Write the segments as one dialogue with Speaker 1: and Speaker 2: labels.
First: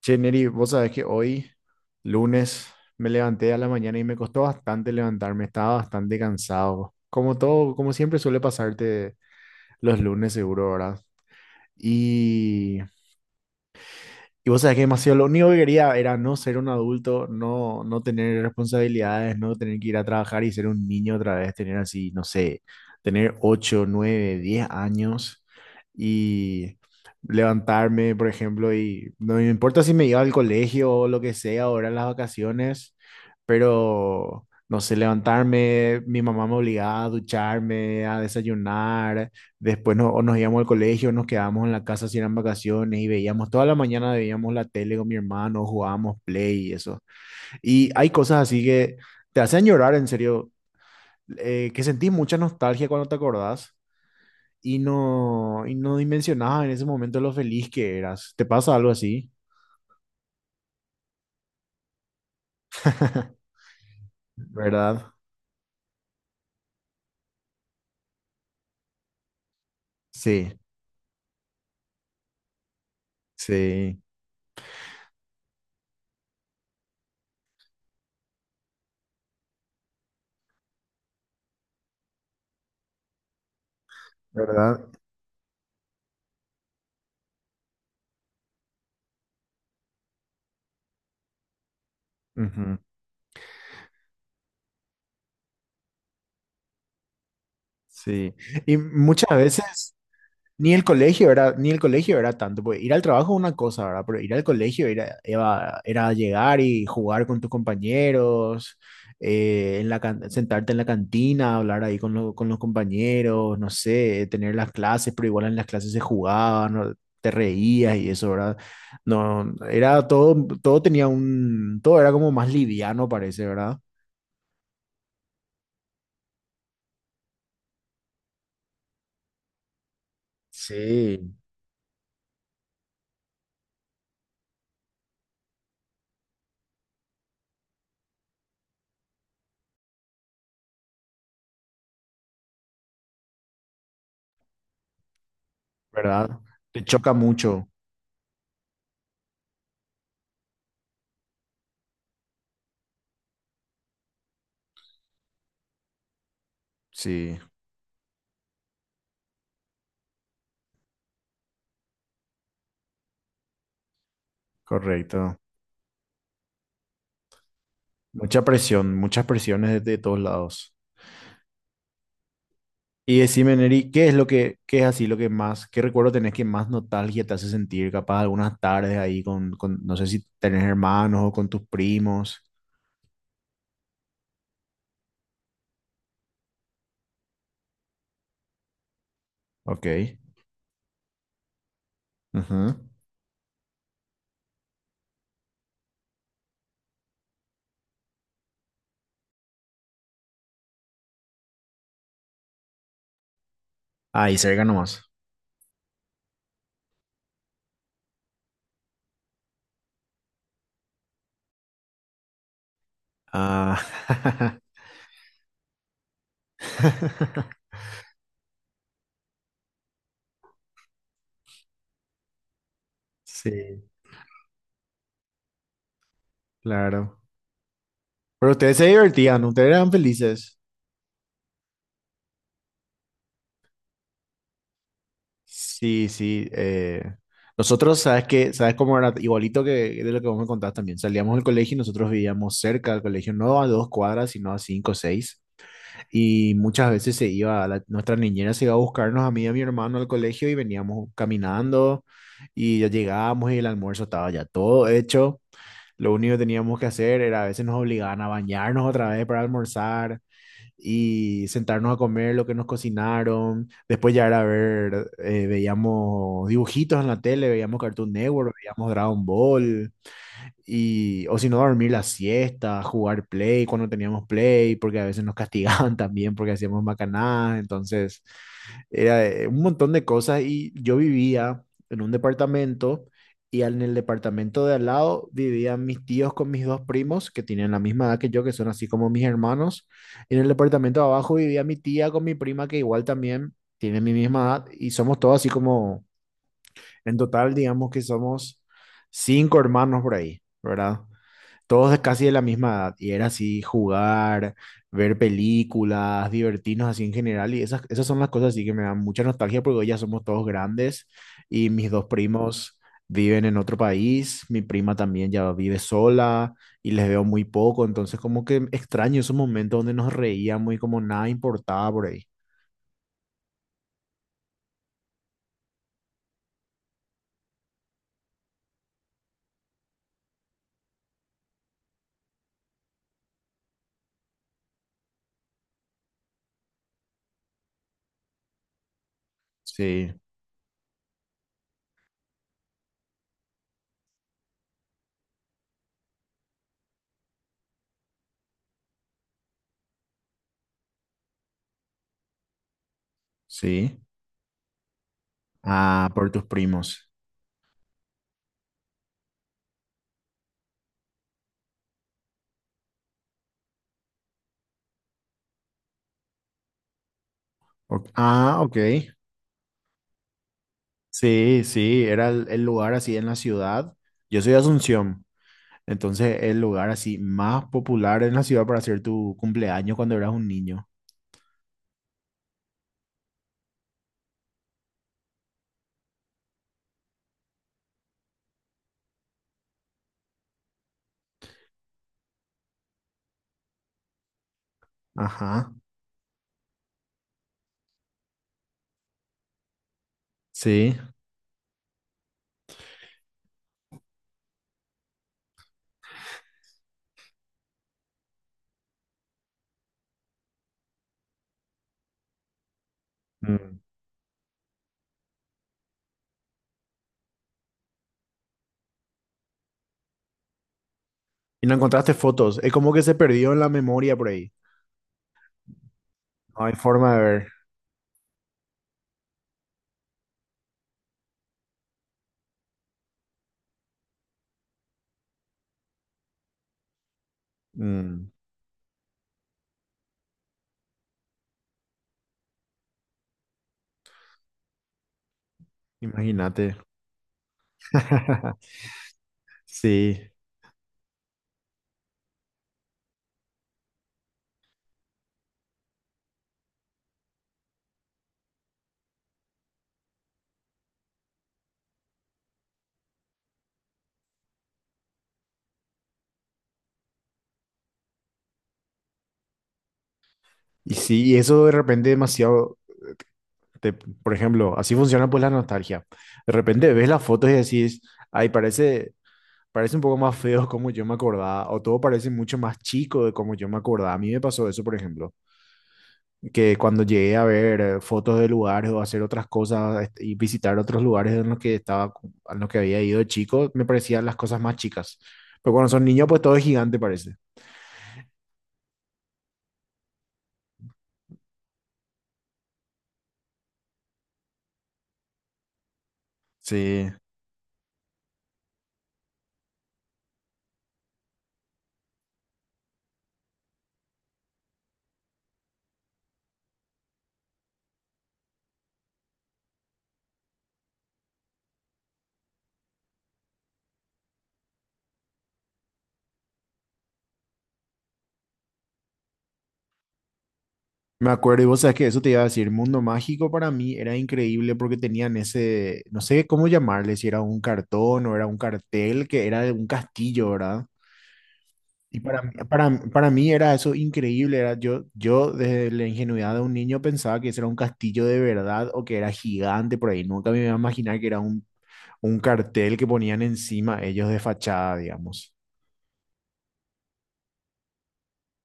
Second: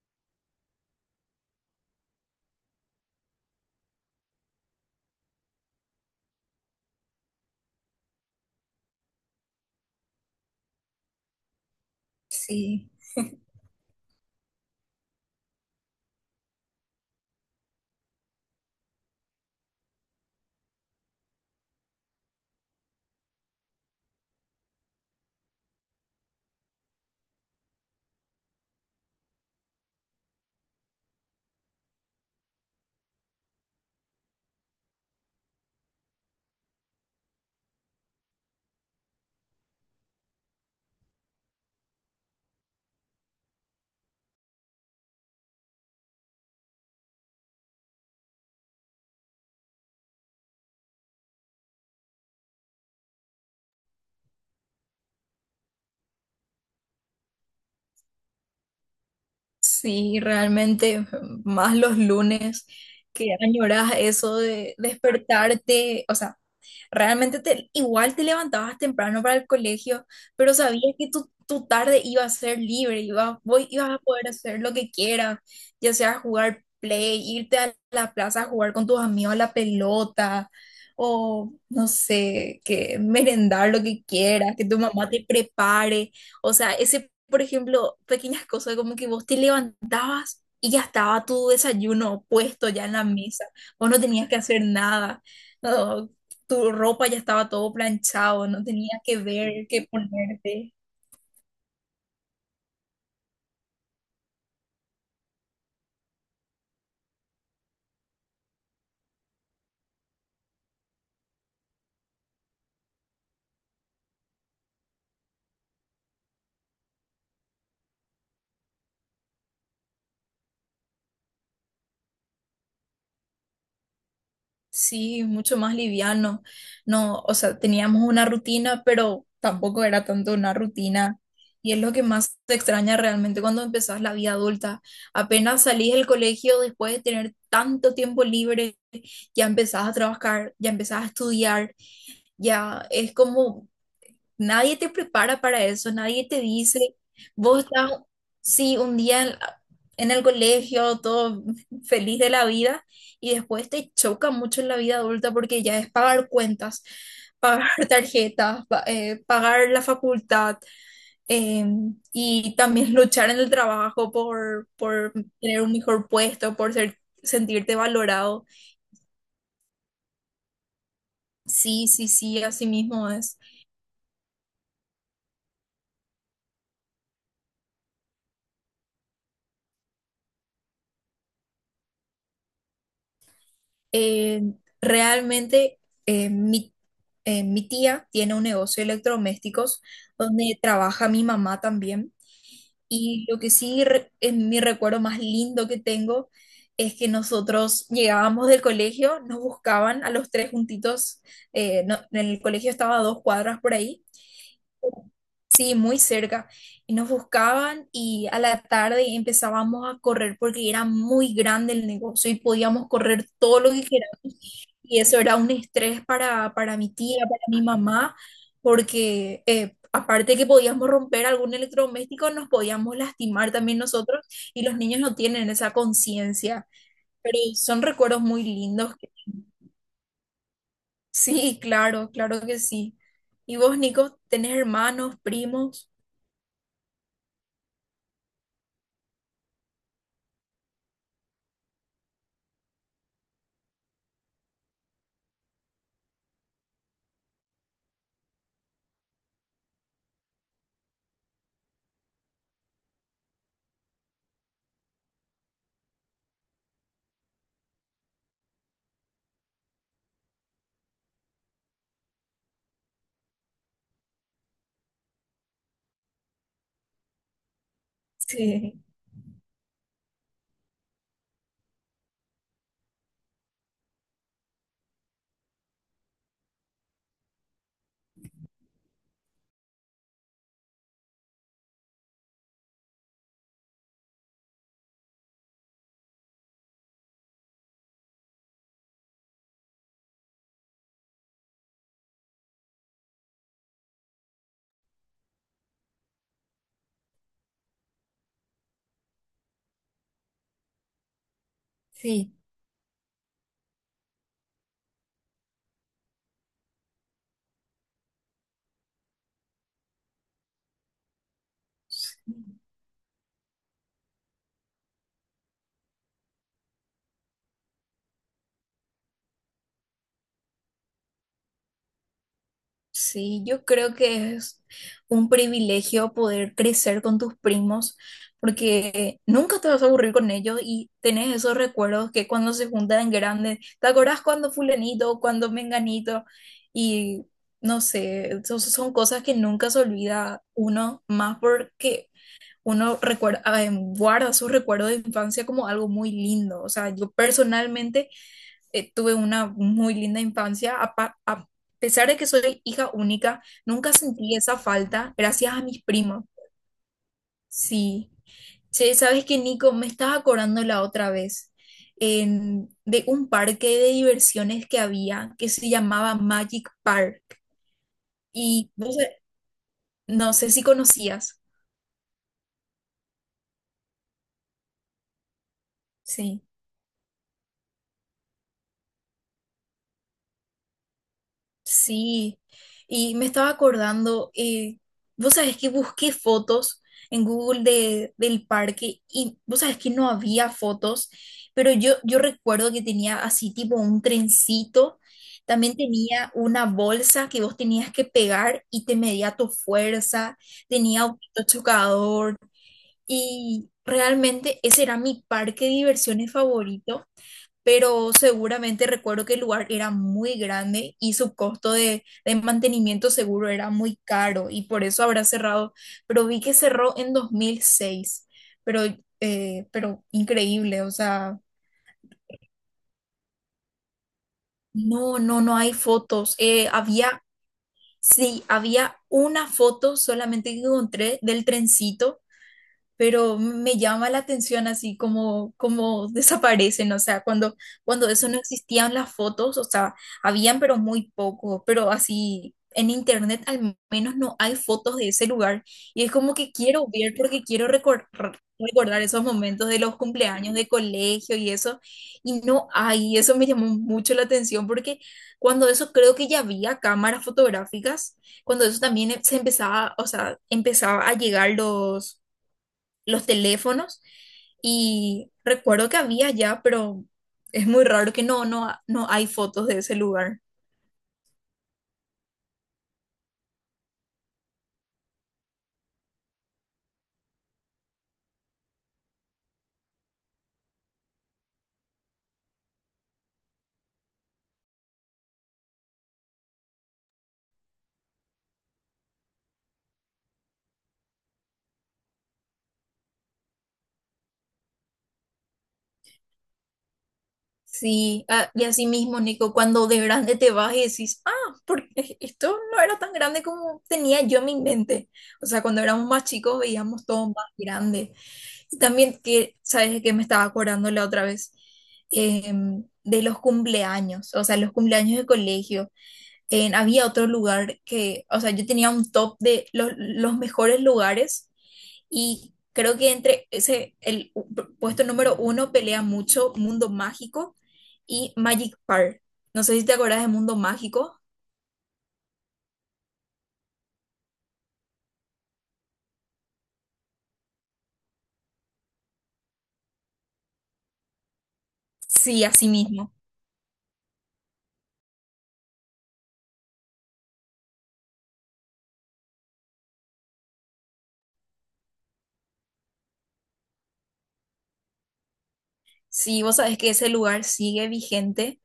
Speaker 1: Che, Neri, vos sabés que hoy, lunes, me levanté a la mañana y me costó bastante levantarme, estaba bastante cansado. Como todo, como siempre suele pasarte los lunes, seguro, ¿verdad? Y
Speaker 2: Sí,
Speaker 1: y vos sabés que demasiado lo único que quería era no ser un adulto, no, no tener responsabilidades, no tener que ir a trabajar y ser un niño otra vez, tener así, no sé, tener 8 9 10 años y levantarme, por ejemplo, y no me importa si me iba al colegio o lo que sea, ahora en las vacaciones, pero no sé, levantarme, mi mamá me obligaba a ducharme, a desayunar. Después no, o nos íbamos al colegio, nos quedábamos en la casa si eran vacaciones y veíamos, toda la mañana veíamos la tele con mi hermano, jugábamos play y eso. Y hay cosas así que te hacen llorar, en serio, que sentís mucha nostalgia cuando te acordás y no dimensionabas en ese momento lo feliz que eras. ¿Te pasa algo así?
Speaker 2: sí, realmente más los lunes que añoras eso de
Speaker 1: ¿Verdad?
Speaker 2: despertarte, o sea, igual te levantabas temprano para el colegio,
Speaker 1: Sí,
Speaker 2: pero sabías que tu tarde iba a ser libre, ibas a
Speaker 1: sí,
Speaker 2: poder hacer lo que quieras, ya sea jugar play, irte a la plaza a jugar con tus amigos a la pelota, o no sé, que merendar lo que quieras, que tu
Speaker 1: ¿verdad?
Speaker 2: mamá te prepare. O sea, ese, por ejemplo, pequeñas cosas como que vos te levantabas y ya estaba tu desayuno puesto
Speaker 1: Ujú.
Speaker 2: ya en la mesa, vos no tenías que hacer nada. No, tu ropa ya estaba todo
Speaker 1: Sí.
Speaker 2: planchado, no
Speaker 1: Y
Speaker 2: tenía que
Speaker 1: muchas
Speaker 2: ver qué
Speaker 1: veces...
Speaker 2: ponerte.
Speaker 1: Ni el colegio era, ni el colegio era tanto, porque ir al trabajo es una cosa, ¿verdad? Pero ir al colegio era llegar y jugar con tus compañeros, en la, sentarte en la cantina, hablar ahí con, con los compañeros, no sé, tener las clases, pero igual en las clases se jugaba, ¿no? Te reías y eso, ¿verdad? No, era todo, todo tenía un, todo era como más liviano, parece, ¿verdad?
Speaker 2: Sí, mucho más liviano. No, o sea, teníamos una rutina, pero tampoco era tanto una rutina.
Speaker 1: Sí.
Speaker 2: Y es lo que más te extraña realmente cuando empezás la vida adulta. Apenas salís del colegio después de tener tanto tiempo libre, ya empezás a trabajar, ya empezás a estudiar, ya es como... Nadie te prepara para eso, nadie
Speaker 1: ¿Verdad?
Speaker 2: te dice,
Speaker 1: Te choca
Speaker 2: vos
Speaker 1: mucho.
Speaker 2: estás, sí, un día en el colegio, todo feliz de la vida, y después te choca mucho en la vida adulta porque ya es pagar cuentas,
Speaker 1: Sí,
Speaker 2: pagar tarjetas, pagar la facultad, eh, y también luchar en el trabajo por
Speaker 1: correcto.
Speaker 2: tener un mejor puesto, por ser, sentirte
Speaker 1: Mucha
Speaker 2: valorado.
Speaker 1: presión, muchas presiones de todos lados.
Speaker 2: Sí, sí, sí, así mismo
Speaker 1: Y
Speaker 2: es.
Speaker 1: decime, Neri, ¿qué es lo que, qué es así lo que más, qué recuerdo tenés que más nostalgia te hace sentir? Capaz algunas tardes ahí con no sé si tenés hermanos o con tus primos.
Speaker 2: Eh, realmente eh, mi, mi tía tiene un negocio de electrodomésticos
Speaker 1: Ok.
Speaker 2: donde trabaja mi mamá también.
Speaker 1: Ujú.
Speaker 2: Y lo que es mi recuerdo más lindo que tengo es que nosotros llegábamos del colegio, nos buscaban a los tres juntitos, en el colegio estaba a 2 cuadras por ahí.
Speaker 1: Ahí cerca nomás.
Speaker 2: Sí, muy cerca. Y nos buscaban y a la tarde empezábamos a correr porque era muy grande el negocio y podíamos correr todo lo
Speaker 1: Ah,
Speaker 2: que queramos. Y eso era un estrés para mi tía, para mi mamá, porque aparte que podíamos romper algún electrodoméstico, nos podíamos lastimar también
Speaker 1: sí,
Speaker 2: nosotros y los niños no tienen esa conciencia.
Speaker 1: claro.
Speaker 2: Pero son recuerdos muy
Speaker 1: Pero ustedes se
Speaker 2: lindos.
Speaker 1: divertían, ustedes eran felices.
Speaker 2: Sí, claro, claro que sí. ¿Y vos, Nico, tenés hermanos, primos?
Speaker 1: Sí, sí. Nosotros, ¿sabes qué? ¿Sabes cómo era? Igualito que de lo que vos me contabas también. Salíamos del colegio y nosotros vivíamos cerca del colegio, no a 2 cuadras, sino a 5 o 6. Y muchas veces se iba, nuestra niñera se iba a buscarnos a mí y a mi hermano al colegio y veníamos caminando y ya llegábamos y el almuerzo estaba ya todo hecho. Lo único que teníamos que hacer era a veces nos obligaban a bañarnos otra vez para almorzar y sentarnos a comer lo que nos cocinaron. Después ya era ver, veíamos dibujitos en la tele, veíamos Cartoon Network,
Speaker 2: Sí.
Speaker 1: veíamos Dragon Ball. Y, o si no, dormir la siesta, jugar play cuando teníamos play, porque a veces nos castigaban también porque hacíamos macanadas. Entonces, era un montón de cosas. Y yo vivía en un departamento y en el departamento de al lado vivían mis tíos con mis dos primos, que tienen la misma edad que yo, que son así como mis hermanos. Y en el departamento de abajo vivía mi tía con mi prima, que igual también tiene mi misma edad. Y somos todos así como, en total, digamos que somos cinco hermanos por ahí, ¿verdad? Todos de casi de
Speaker 2: Sí,
Speaker 1: la misma edad, y era así jugar, ver películas, divertirnos así en general, y esas, esas son las cosas así que me dan mucha nostalgia porque hoy ya somos todos grandes y mis dos primos viven en otro país, mi prima también ya vive sola y les veo muy poco, entonces como que extraño esos momentos donde nos reíamos y como nada importaba por ahí.
Speaker 2: sí, yo creo que es un privilegio poder crecer con tus primos porque nunca te vas a aburrir con ellos y tenés esos recuerdos que cuando se juntan grandes, ¿te acordás cuando fulanito, cuando menganito? Y no sé, son cosas que nunca se
Speaker 1: Sí,
Speaker 2: olvida uno, más porque uno recuerda, guarda sus recuerdos de infancia como algo muy lindo. O sea, yo personalmente tuve una muy linda infancia. A pesar de que soy hija única, nunca
Speaker 1: sí.
Speaker 2: sentí esa falta gracias a mis
Speaker 1: Ah,
Speaker 2: primos.
Speaker 1: por tus primos.
Speaker 2: Sí. Che, ¿sabes que Nico? Me estaba acordando la otra vez de un parque de diversiones que había que se llamaba Magic Park.
Speaker 1: Ok. Ah,
Speaker 2: Y
Speaker 1: ok.
Speaker 2: no sé, no sé si conocías.
Speaker 1: Sí, sí, era el lugar así en la ciudad. Yo soy de Asunción. Entonces,
Speaker 2: Sí.
Speaker 1: el lugar así más popular en la ciudad para hacer tu cumpleaños cuando eras un niño.
Speaker 2: Sí, y me estaba acordando, vos sabés que busqué fotos en Google de, del parque y vos sabés que no había fotos, pero yo recuerdo que tenía así tipo un trencito,
Speaker 1: Ajá,
Speaker 2: también tenía una bolsa que vos tenías que pegar y te medía tu fuerza,
Speaker 1: sí.
Speaker 2: tenía autito chocador y realmente ese era mi parque de diversiones favorito. Pero seguramente recuerdo que el lugar era muy grande y su costo de mantenimiento seguro era
Speaker 1: Mm.
Speaker 2: muy caro y por eso habrá cerrado, pero vi que cerró en 2006, pero, pero increíble, o sea,
Speaker 1: Y no encontraste fotos. Es como que se perdió en la memoria por ahí.
Speaker 2: no, no, no hay fotos.
Speaker 1: No hay forma de
Speaker 2: Había,
Speaker 1: ver.
Speaker 2: sí, había una foto solamente que encontré del trencito, pero me llama la atención así como, como desaparecen, o sea, cuando
Speaker 1: Mm.
Speaker 2: eso no existían las fotos, o sea, habían pero muy poco, pero así en internet al menos no hay fotos de ese lugar y es como que
Speaker 1: Imagínate.
Speaker 2: quiero ver porque recordar esos momentos de los
Speaker 1: Sí.
Speaker 2: cumpleaños de colegio y eso, y no hay, y eso me llamó mucho la atención porque cuando eso creo que ya había cámaras fotográficas, cuando eso también se empezaba, o sea, empezaba a llegar los teléfonos y recuerdo que había ya, pero es muy raro que no, no, no hay fotos de ese lugar.
Speaker 1: Y sí, y eso de repente demasiado, por ejemplo, así funciona pues la nostalgia. De repente ves las fotos y decís, ay, parece, parece un poco más feo como yo me acordaba, o todo parece mucho más chico de como yo me acordaba. A mí me pasó eso, por ejemplo. Que cuando llegué a ver fotos de lugares o hacer otras cosas este, y visitar otros lugares en los que estaba, en los que había ido de chico, me parecían las cosas más chicas. Pero cuando son niños, pues todo es gigante, parece.
Speaker 2: Sí, ah, y así mismo, Nico, cuando de grande te vas y decís, ah, porque esto no era tan grande como tenía yo en mi mente. O sea, cuando éramos más chicos veíamos
Speaker 1: Sí.
Speaker 2: todo más grande. Y también que, ¿sabes que me estaba acordando la otra vez? De los cumpleaños, o sea, los cumpleaños de colegio. Había otro lugar que, o sea, yo tenía un top de los mejores lugares y creo que entre ese, puesto número 1 pelea mucho Mundo Mágico y Magic Park. No sé si te acordás de Mundo Mágico.
Speaker 1: Me acuerdo, y vos sabes que eso te iba a decir, Mundo Mágico para mí era increíble porque tenían ese, no sé cómo llamarle, si era un cartón o era un cartel, que era de un castillo, ¿verdad? Y para,
Speaker 2: Sí,
Speaker 1: mí-
Speaker 2: así
Speaker 1: para,
Speaker 2: mismo.
Speaker 1: para mí era eso increíble, era yo, yo desde la ingenuidad de un niño pensaba que ese era un castillo de verdad o que era gigante por ahí, nunca me iba a imaginar que era un cartel que ponían encima ellos de fachada, digamos.
Speaker 2: Sí, vos sabés que ese lugar sigue vigente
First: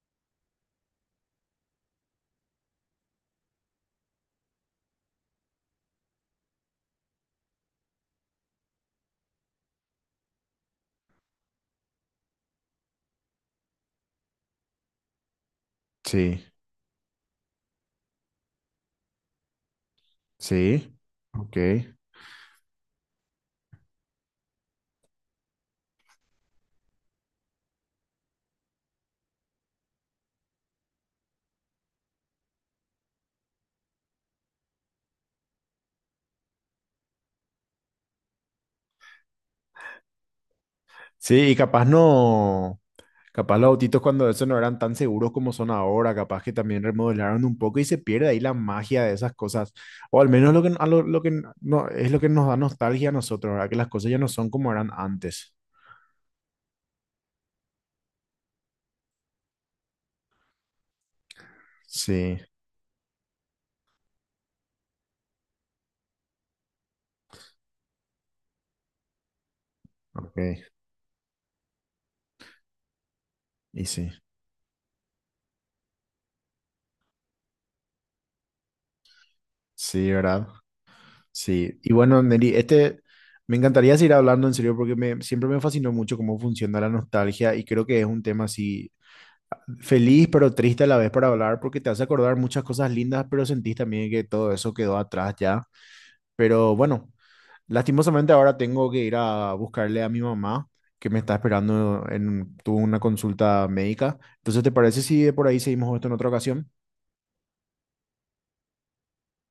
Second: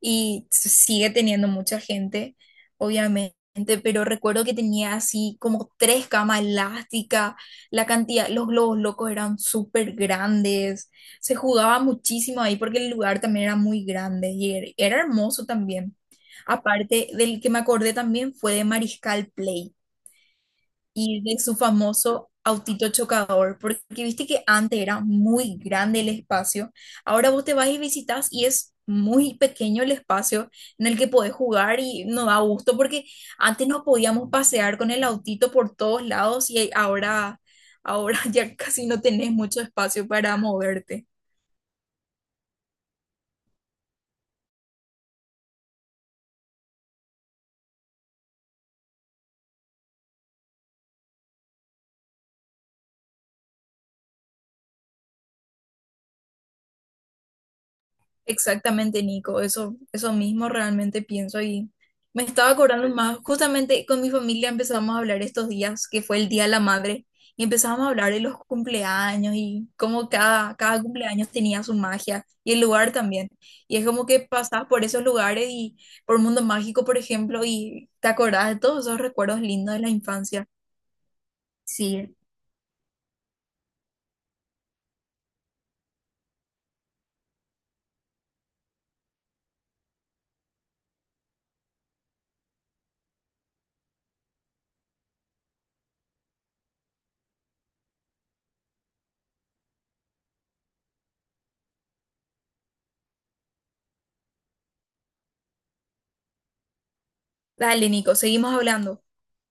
Speaker 2: y sigue teniendo mucha gente, obviamente, pero recuerdo que tenía así como 3 camas elásticas, la cantidad, los globos locos eran súper grandes, se jugaba muchísimo ahí porque el lugar también era muy grande y era, era hermoso también.
Speaker 1: Sí,
Speaker 2: Aparte, del que me acordé también fue de Mariscal Play
Speaker 1: sí,
Speaker 2: y de
Speaker 1: ok.
Speaker 2: su famoso autito chocador, porque viste que antes era muy grande el espacio, ahora vos te vas y visitas y es muy pequeño el espacio en el que podés jugar y nos da gusto porque antes nos podíamos pasear con el autito por todos lados y ahora ya casi no tenés mucho espacio para moverte.
Speaker 1: Sí, y capaz no, capaz los autitos cuando eso no eran tan seguros como son ahora, capaz que también remodelaron un poco y se pierde ahí la magia de esas cosas, o al menos lo que, lo que no, es lo que nos da nostalgia a nosotros, ¿verdad? Que las cosas ya no son como eran antes.
Speaker 2: Exactamente, Nico, eso mismo realmente pienso. Y me
Speaker 1: Sí,
Speaker 2: estaba acordando más, justamente con mi familia empezamos a hablar estos días, que fue el Día de la Madre, y empezamos a hablar de los cumpleaños y cómo
Speaker 1: ok,
Speaker 2: cada cumpleaños tenía su magia y el lugar también. Y es
Speaker 1: y
Speaker 2: como
Speaker 1: sí,
Speaker 2: que pasás por esos lugares y por Mundo Mágico, por ejemplo, y te acordás de todos esos recuerdos lindos de la
Speaker 1: sí,
Speaker 2: infancia.
Speaker 1: ¿verdad? Sí, y
Speaker 2: Sí,
Speaker 1: bueno, Neri, este, me encantaría seguir hablando en serio porque me, siempre me fascinó mucho cómo funciona la nostalgia y creo que es un tema así feliz pero triste a la vez para hablar porque te hace acordar muchas cosas lindas, pero sentís también que todo eso quedó atrás ya. Pero bueno, lastimosamente ahora tengo que ir a buscarle a mi mamá que me está esperando en, tuvo una consulta médica. Entonces, ¿te parece si de por ahí seguimos esto en otra ocasión?
Speaker 2: dale, Nico, seguimos hablando.